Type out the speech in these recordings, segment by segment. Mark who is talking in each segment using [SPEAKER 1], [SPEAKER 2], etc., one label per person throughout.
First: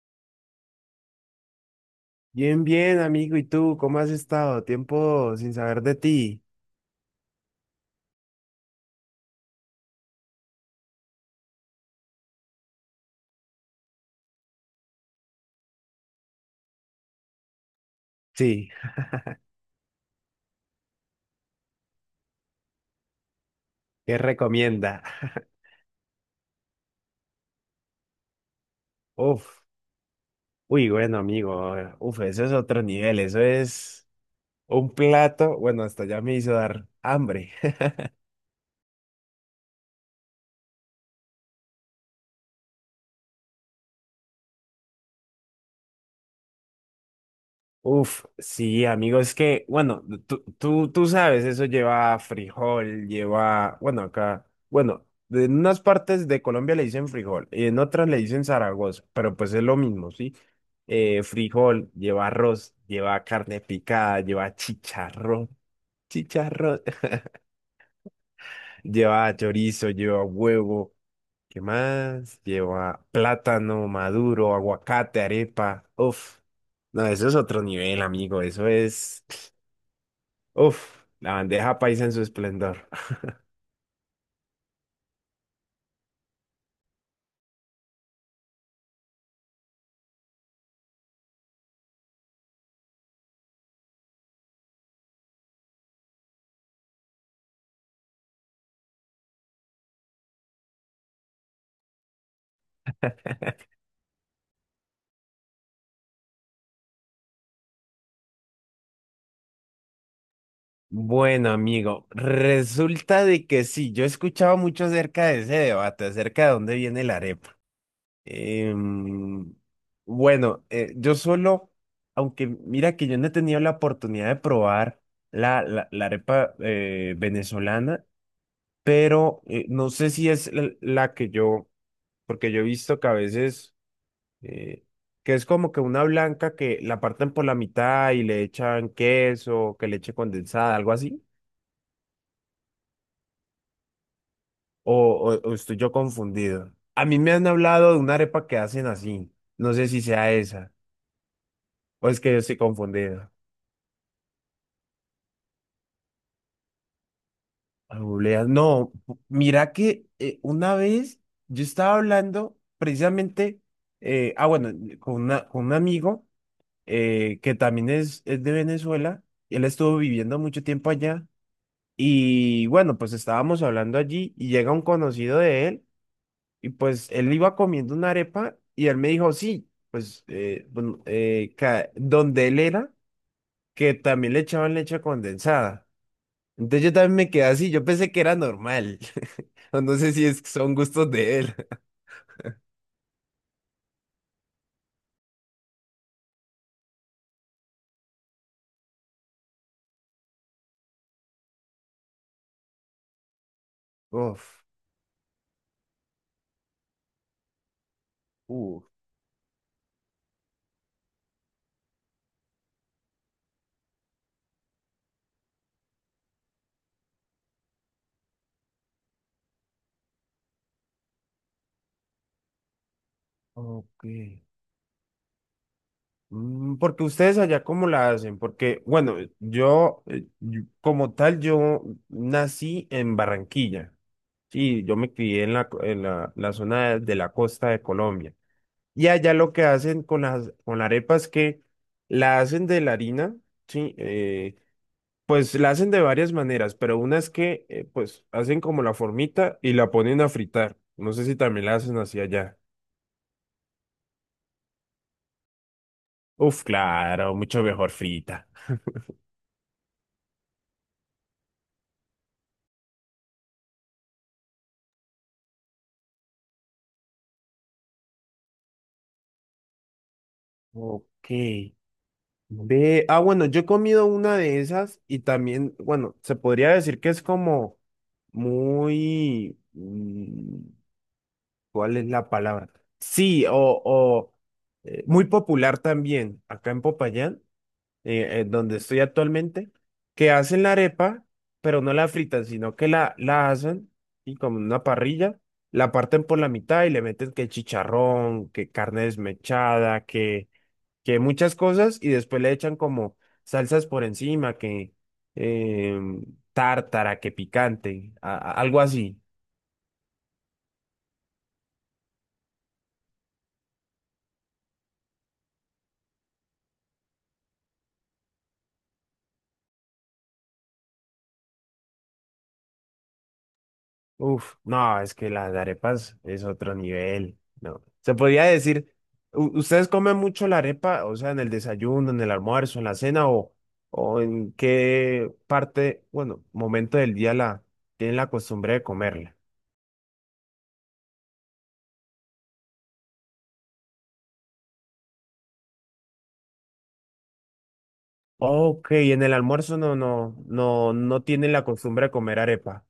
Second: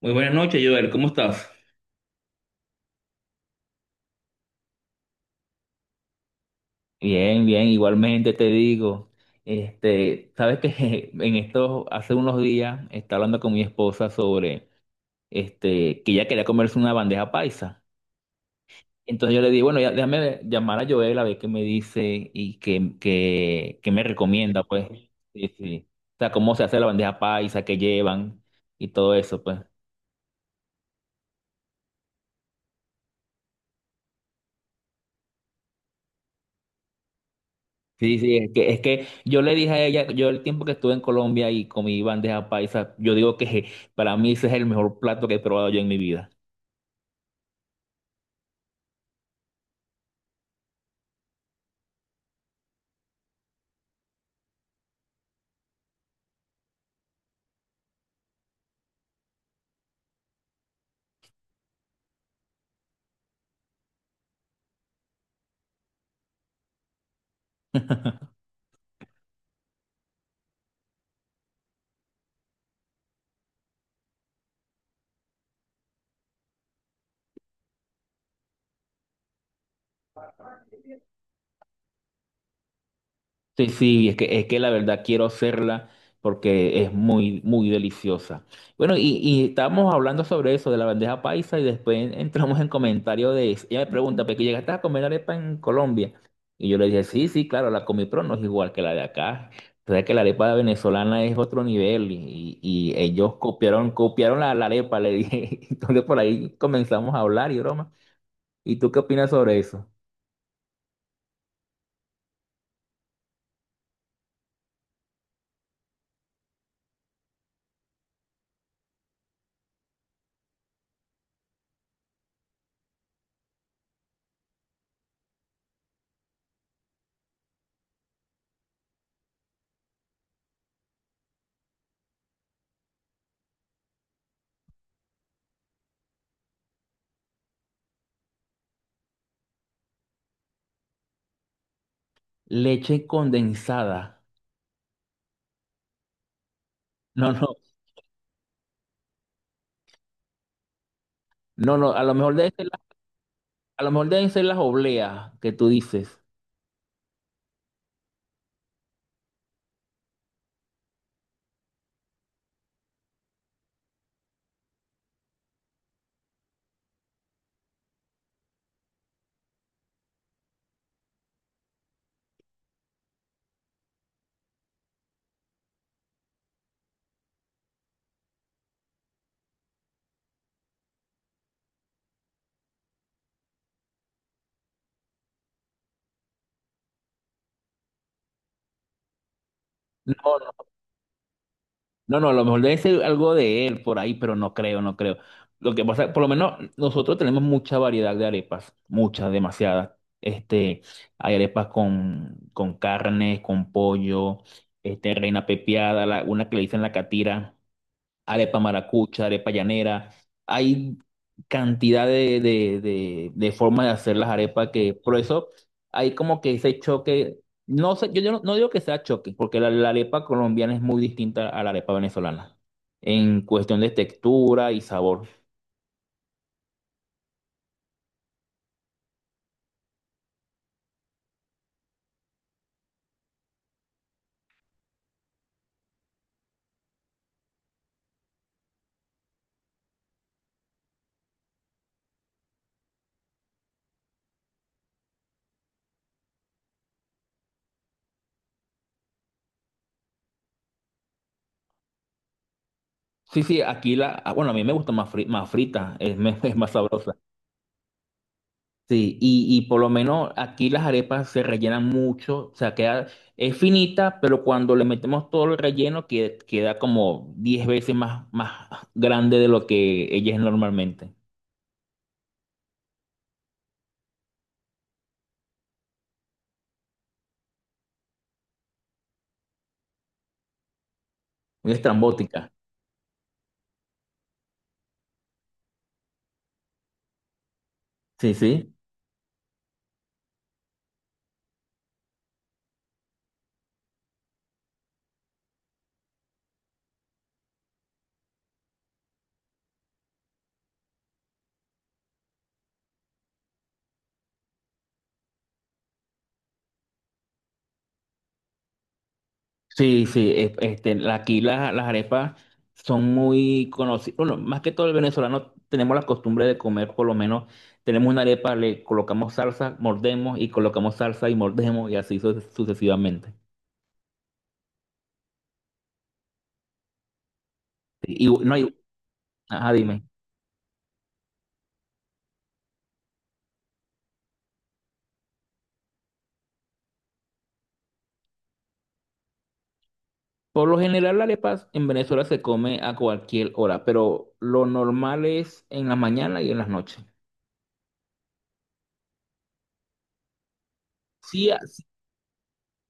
[SPEAKER 1] Muy buenas noches, Joel. ¿Cómo estás?
[SPEAKER 2] Bien, bien, amigo. ¿Y tú cómo has estado? Tiempo sin saber de ti.
[SPEAKER 1] Bien, bien, igualmente te digo, sabes que hace unos días, estaba hablando con mi esposa sobre, que ella quería comerse una bandeja paisa.
[SPEAKER 2] Sí,
[SPEAKER 1] Entonces yo le dije, bueno, ya, déjame llamar a Joel a ver qué me dice y qué me
[SPEAKER 2] ¿qué
[SPEAKER 1] recomienda, pues.
[SPEAKER 2] recomienda?
[SPEAKER 1] Sí, sí. O sea, cómo se hace la bandeja paisa, qué llevan y todo eso, pues.
[SPEAKER 2] Uf, uy, bueno, amigo. Uf, eso es otro nivel. Eso es un plato. Bueno, hasta ya me hizo dar hambre.
[SPEAKER 1] Sí, sí, es que yo le dije a ella, yo el tiempo que estuve en Colombia y comí bandeja paisa, yo digo que para mí ese es el mejor plato que he probado yo en mi vida.
[SPEAKER 2] Uf, sí, amigo, es que, bueno, tú sabes, eso lleva frijol, lleva, bueno, acá, bueno, en unas partes de Colombia le dicen frijol y en otras le dicen Zaragoza, pero pues es lo mismo, ¿sí? Frijol, lleva arroz, lleva carne picada, lleva chicharrón, chicharrón, lleva chorizo, lleva huevo, ¿qué más? Lleva plátano maduro, aguacate, arepa, uf. No, eso es otro nivel, amigo, eso es... Uf, la bandeja paisa en su esplendor.
[SPEAKER 1] Sí, sí, es que la verdad quiero hacerla porque es muy, muy deliciosa. Bueno, y estábamos hablando sobre eso, de la bandeja paisa, y después entramos en comentario de eso. Ella me pregunta, ¿pero que llegaste a comer arepa en Colombia? Y yo le dije, sí, sí, claro, la comí, pero no es igual que la de acá. O sea, que la arepa venezolana es otro nivel y ellos copiaron, copiaron la arepa, le dije. Entonces por ahí comenzamos a hablar y broma. ¿Y tú qué opinas sobre eso?
[SPEAKER 2] Bueno, amigo, resulta de que sí, yo he escuchado mucho acerca de ese debate, acerca de dónde viene la arepa. Em, bueno, yo solo, aunque mira que yo no he tenido la oportunidad de probar la arepa venezolana, pero no sé si es la que yo, porque yo he visto que a veces... eh, que es como que una blanca que la parten por la mitad y le echan queso, que leche condensada, algo así.
[SPEAKER 1] Leche condensada.
[SPEAKER 2] O, o estoy yo confundido. A mí
[SPEAKER 1] No,
[SPEAKER 2] me han
[SPEAKER 1] no.
[SPEAKER 2] hablado de una arepa que hacen así. No sé si sea esa.
[SPEAKER 1] No, no,
[SPEAKER 2] O es que yo estoy confundido.
[SPEAKER 1] A lo mejor deben ser las obleas que tú dices.
[SPEAKER 2] Obleas. No, mira que una vez yo estaba hablando precisamente, bueno, con, con un amigo que también es de Venezuela. Él estuvo viviendo mucho tiempo allá. Y bueno, pues estábamos hablando allí y llega un conocido de él y pues él iba comiendo una arepa y él me dijo, sí, pues donde él era, que también le echaban leche condensada. Entonces yo también me quedé así, yo pensé que era normal, o no sé si
[SPEAKER 1] No,
[SPEAKER 2] es, son gustos de él.
[SPEAKER 1] no, no, a lo mejor debe ser algo de él por ahí, pero no creo, no creo. Lo que pasa, por lo menos nosotros tenemos mucha variedad de arepas, muchas, demasiadas. Este, Hay arepas con carne, con pollo,
[SPEAKER 2] Uf,
[SPEAKER 1] reina pepiada, una que le dicen la catira, arepa
[SPEAKER 2] uf,
[SPEAKER 1] maracucha, arepa llanera. Hay cantidad de formas de hacer las arepas que, por eso hay como que ese choque, no sé, yo no digo que sea choque, porque la arepa colombiana es muy distinta a la arepa venezolana en cuestión de
[SPEAKER 2] ok.
[SPEAKER 1] textura y sabor.
[SPEAKER 2] Mm, porque ustedes allá cómo la hacen, porque bueno, yo como tal, yo nací en Barranquilla. Sí, yo me crié en la, la zona de la costa de Colombia. Y allá lo que hacen con las con la arepa es que la hacen de la harina, sí, pues la hacen de varias maneras, pero una es que pues hacen como la formita y la ponen a fritar. No sé si también la hacen así allá.
[SPEAKER 1] Sí, sí, aquí bueno, a mí me gusta más, más frita, es
[SPEAKER 2] Uf,
[SPEAKER 1] más sabrosa.
[SPEAKER 2] claro, mucho mejor frita.
[SPEAKER 1] Sí, y por lo menos aquí las arepas se rellenan mucho, o sea, es finita, pero cuando le metemos todo el relleno queda como 10 veces más grande de lo que ella es normalmente.
[SPEAKER 2] Ok. Ve, ah, bueno, yo he comido una de esas y también, bueno, se podría decir que es como muy... mm,
[SPEAKER 1] Muy
[SPEAKER 2] ¿cuál es la
[SPEAKER 1] estrambótica.
[SPEAKER 2] palabra? Sí, o, muy popular también acá en Popayán,
[SPEAKER 1] Sí, sí.
[SPEAKER 2] donde estoy actualmente, que hacen la arepa, pero no la fritan, sino que la hacen y como en una parrilla, la parten por la mitad y le meten que chicharrón, que carne desmechada, que muchas cosas y después le echan como salsas por encima, que em, tártara, que picante, algo así.
[SPEAKER 1] Sí, sí, aquí las arepas son muy conocidas. Bueno, más que todo el venezolano tenemos la costumbre de comer, por lo menos tenemos una arepa, le colocamos salsa, mordemos y colocamos salsa y mordemos y así sucesivamente.
[SPEAKER 2] Uf, no, es que las arepas es otro nivel, no.
[SPEAKER 1] Sí,
[SPEAKER 2] Se podría
[SPEAKER 1] no, hay
[SPEAKER 2] decir,
[SPEAKER 1] ajá,
[SPEAKER 2] ¿ustedes
[SPEAKER 1] dime.
[SPEAKER 2] comen mucho la arepa, o sea, en el desayuno, en el almuerzo, en la cena, o en qué parte, bueno, momento del día la tienen la costumbre de comerla?
[SPEAKER 1] Por lo general, la arepa en Venezuela se come a cualquier hora, pero lo normal es en la mañana y en las noches.
[SPEAKER 2] Ok, en el almuerzo no, no
[SPEAKER 1] Sí,
[SPEAKER 2] tienen la costumbre de comer arepa.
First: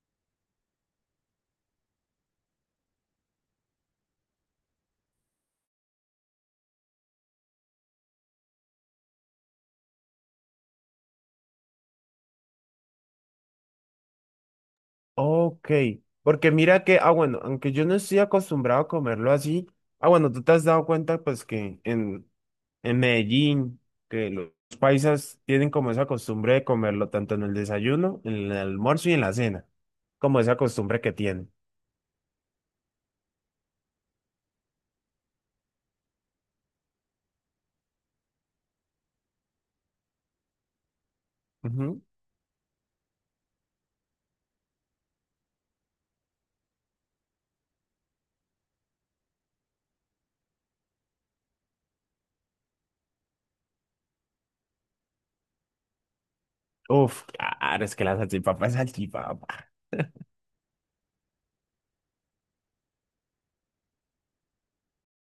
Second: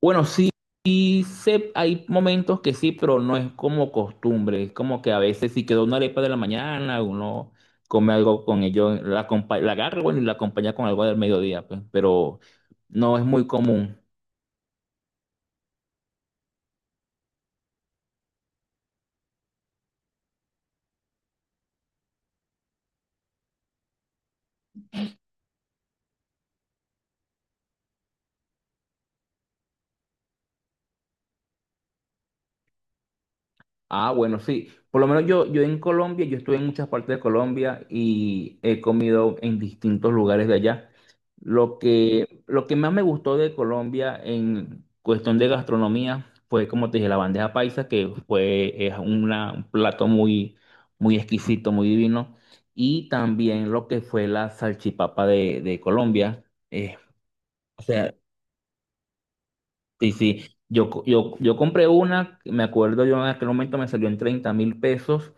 [SPEAKER 1] bueno, sí, hay momentos que sí, pero no es como costumbre. Es como que a veces si quedó una arepa de la mañana, uno come algo con ello, la agarra, bueno, y la acompaña con algo del mediodía, pues, pero no es muy común.
[SPEAKER 2] Ok, porque mira que, ah, bueno, aunque yo no estoy acostumbrado a comerlo así, ah, bueno, tú te has dado cuenta pues que en Medellín, que los paisas tienen como esa costumbre de comerlo tanto en el desayuno, en el almuerzo y en la cena, como esa costumbre que tienen.
[SPEAKER 1] Ah, bueno, sí. Por lo menos yo en Colombia, yo estuve en muchas partes de Colombia y he comido en distintos lugares de allá. Lo
[SPEAKER 2] Ujú.
[SPEAKER 1] que, lo que más me gustó de Colombia en cuestión de gastronomía fue, como te dije, la bandeja paisa, que fue, es un plato muy, muy exquisito, muy divino. Y también lo que fue la salchipapa de Colombia. Eh,
[SPEAKER 2] Uf,
[SPEAKER 1] o
[SPEAKER 2] claro, es que
[SPEAKER 1] sea,
[SPEAKER 2] la salchipapa es salchipapa.
[SPEAKER 1] sí, sí. Yo compré una, me acuerdo yo en aquel momento me salió en 30.000 pesos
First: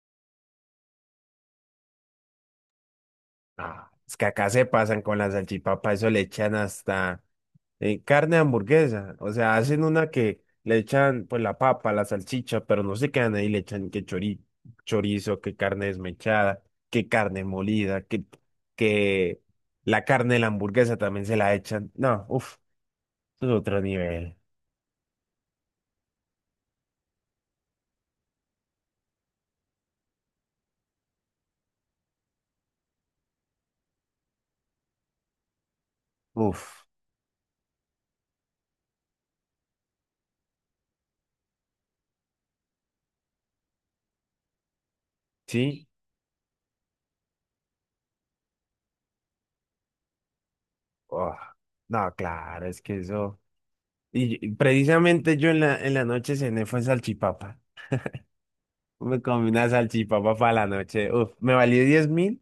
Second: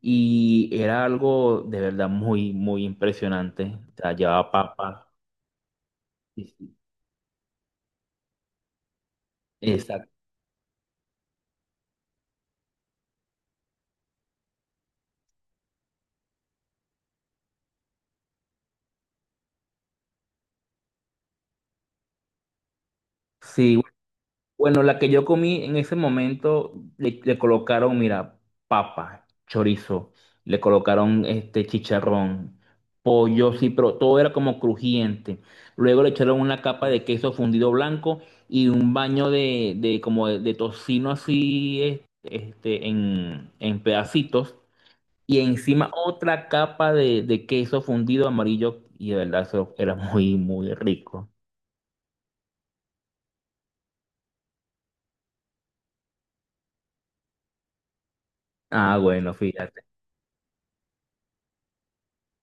[SPEAKER 1] y era algo de verdad muy, muy impresionante.
[SPEAKER 2] Ah,
[SPEAKER 1] O sea,
[SPEAKER 2] es que acá
[SPEAKER 1] llevaba
[SPEAKER 2] se pasan
[SPEAKER 1] papa.
[SPEAKER 2] con la salchipapa, eso le
[SPEAKER 1] Sí,
[SPEAKER 2] echan
[SPEAKER 1] sí.
[SPEAKER 2] hasta... carne de hamburguesa. O sea, hacen
[SPEAKER 1] Exacto.
[SPEAKER 2] una que le echan pues la papa, la salchicha, pero no se quedan ahí, le echan que chorizo, que carne desmechada, que carne molida, que la carne de la hamburguesa también se la echan. No, uff, es
[SPEAKER 1] Sí,
[SPEAKER 2] otro nivel.
[SPEAKER 1] bueno, la que yo comí en ese momento le colocaron, mira, papa, chorizo, le colocaron este chicharrón, pollo, sí, pero todo era como crujiente. Luego le echaron una
[SPEAKER 2] Uff,
[SPEAKER 1] capa de queso fundido blanco y un baño de como de tocino así, en pedacitos. Y
[SPEAKER 2] ¿sí?
[SPEAKER 1] encima otra capa de queso fundido amarillo y de verdad eso era muy, muy rico.
[SPEAKER 2] Oh, no, claro, es que eso. Y precisamente yo en la noche cené fue salchipapa.
[SPEAKER 1] Ah,
[SPEAKER 2] Me
[SPEAKER 1] bueno,
[SPEAKER 2] comí una
[SPEAKER 1] fíjate.
[SPEAKER 2] salchipapa para la noche. Uf, me valió 10.000.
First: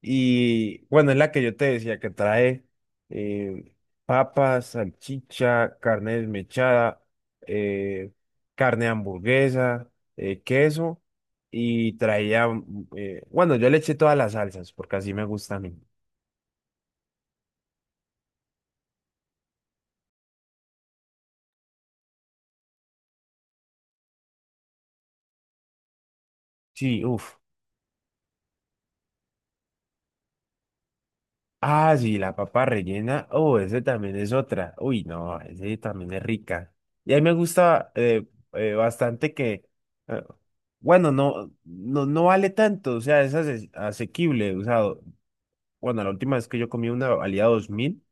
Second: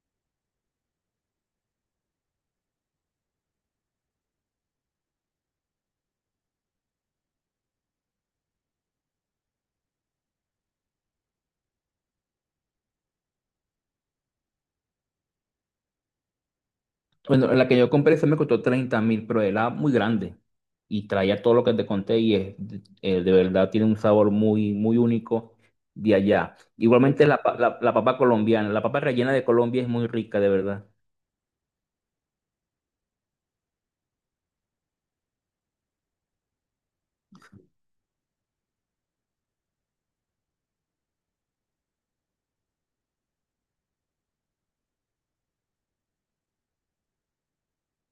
[SPEAKER 2] Y bueno, es la que yo te decía que trae eh, papas, salchicha, carne desmechada, eh, carne de hamburguesa, queso y traía, mm, bueno, yo le eché todas las salsas porque así me gusta a mí.
[SPEAKER 1] Bueno, la que yo compré se me costó 30.000, pero era muy grande y traía todo lo que te conté y de verdad tiene un sabor muy, muy único de allá.
[SPEAKER 2] Sí,
[SPEAKER 1] Igualmente
[SPEAKER 2] uff.
[SPEAKER 1] la papa colombiana, la papa rellena de Colombia es muy rica, de verdad.
[SPEAKER 2] Ah, sí, la papa rellena. Oh, ese también es otra. Uy, no, ese también es rica. Y a mí me gusta bastante que, eh, bueno, no, vale tanto, o sea, es asequible. O sea, bueno, la última vez que yo comí una valía 2.000,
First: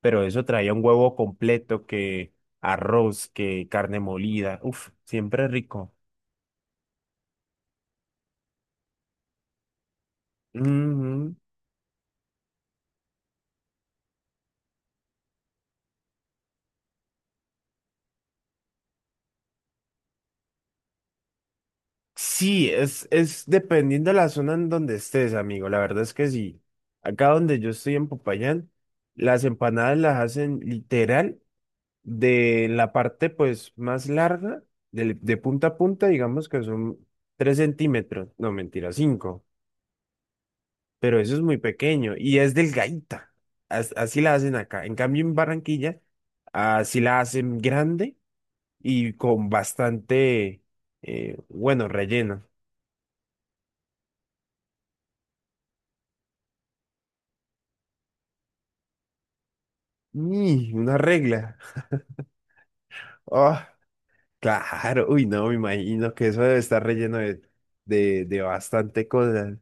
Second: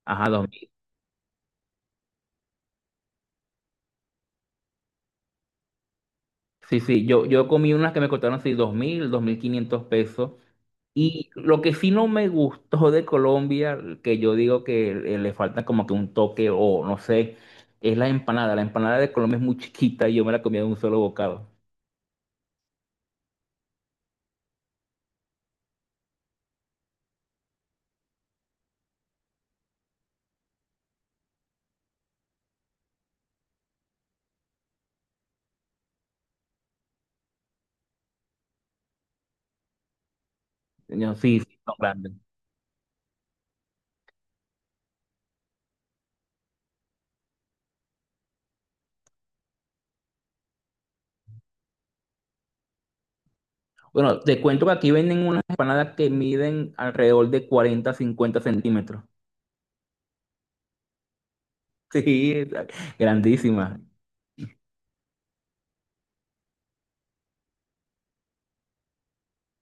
[SPEAKER 2] pero
[SPEAKER 1] Ajá,
[SPEAKER 2] eso
[SPEAKER 1] 2.000.
[SPEAKER 2] traía un huevo completo, que arroz, que carne molida. Uf, siempre rico.
[SPEAKER 1] Sí, sí, yo comí unas que me costaron así 2.000, 2.500 pesos. Y
[SPEAKER 2] Ujú.
[SPEAKER 1] lo que sí no me gustó de Colombia, que yo digo que le falta como que un toque o no sé, es la empanada. La empanada de Colombia es muy chiquita y yo me la comía de un solo bocado.
[SPEAKER 2] Sí, es dependiendo de la zona en donde estés, amigo. La verdad es que sí. Acá donde yo estoy en Popayán, las empanadas las hacen literal de la parte pues más larga, de, punta a punta, digamos que son 3 centímetros. No, mentira, cinco.
[SPEAKER 1] Yo,
[SPEAKER 2] Pero eso
[SPEAKER 1] sí,
[SPEAKER 2] es muy
[SPEAKER 1] sí, no, grande.
[SPEAKER 2] pequeño y es delgadita. Así la hacen acá. En cambio, en Barranquilla, así la hacen grande y con bastante, bueno, relleno.
[SPEAKER 1] Bueno, te cuento que aquí venden unas empanadas que miden alrededor de 40, 50 centímetros.
[SPEAKER 2] Y una regla.
[SPEAKER 1] Sí,
[SPEAKER 2] Ah,
[SPEAKER 1] grandísimas.
[SPEAKER 2] claro. Uy, no, me imagino que eso debe estar relleno de bastante cosas.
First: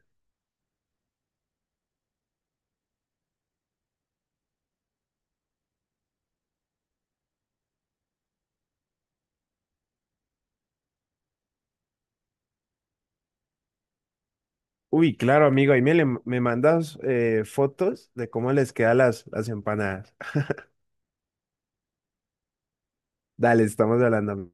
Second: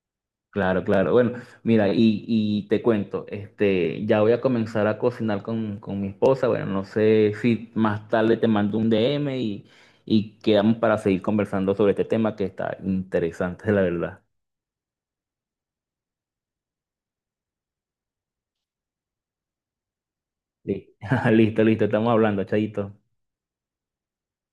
[SPEAKER 1] Claro, claro. Bueno, mira, y te cuento, ya voy a comenzar a cocinar con mi esposa. Bueno, no sé si más tarde te mando un DM y quedamos para seguir conversando sobre este tema que está interesante, la verdad.
[SPEAKER 2] Uy, claro, amigo, ahí me, me mandas fotos de cómo les quedan las empanadas.
[SPEAKER 1] Sí. Listo, listo, estamos hablando, Chayito.
[SPEAKER 2] Dale, estamos hablando.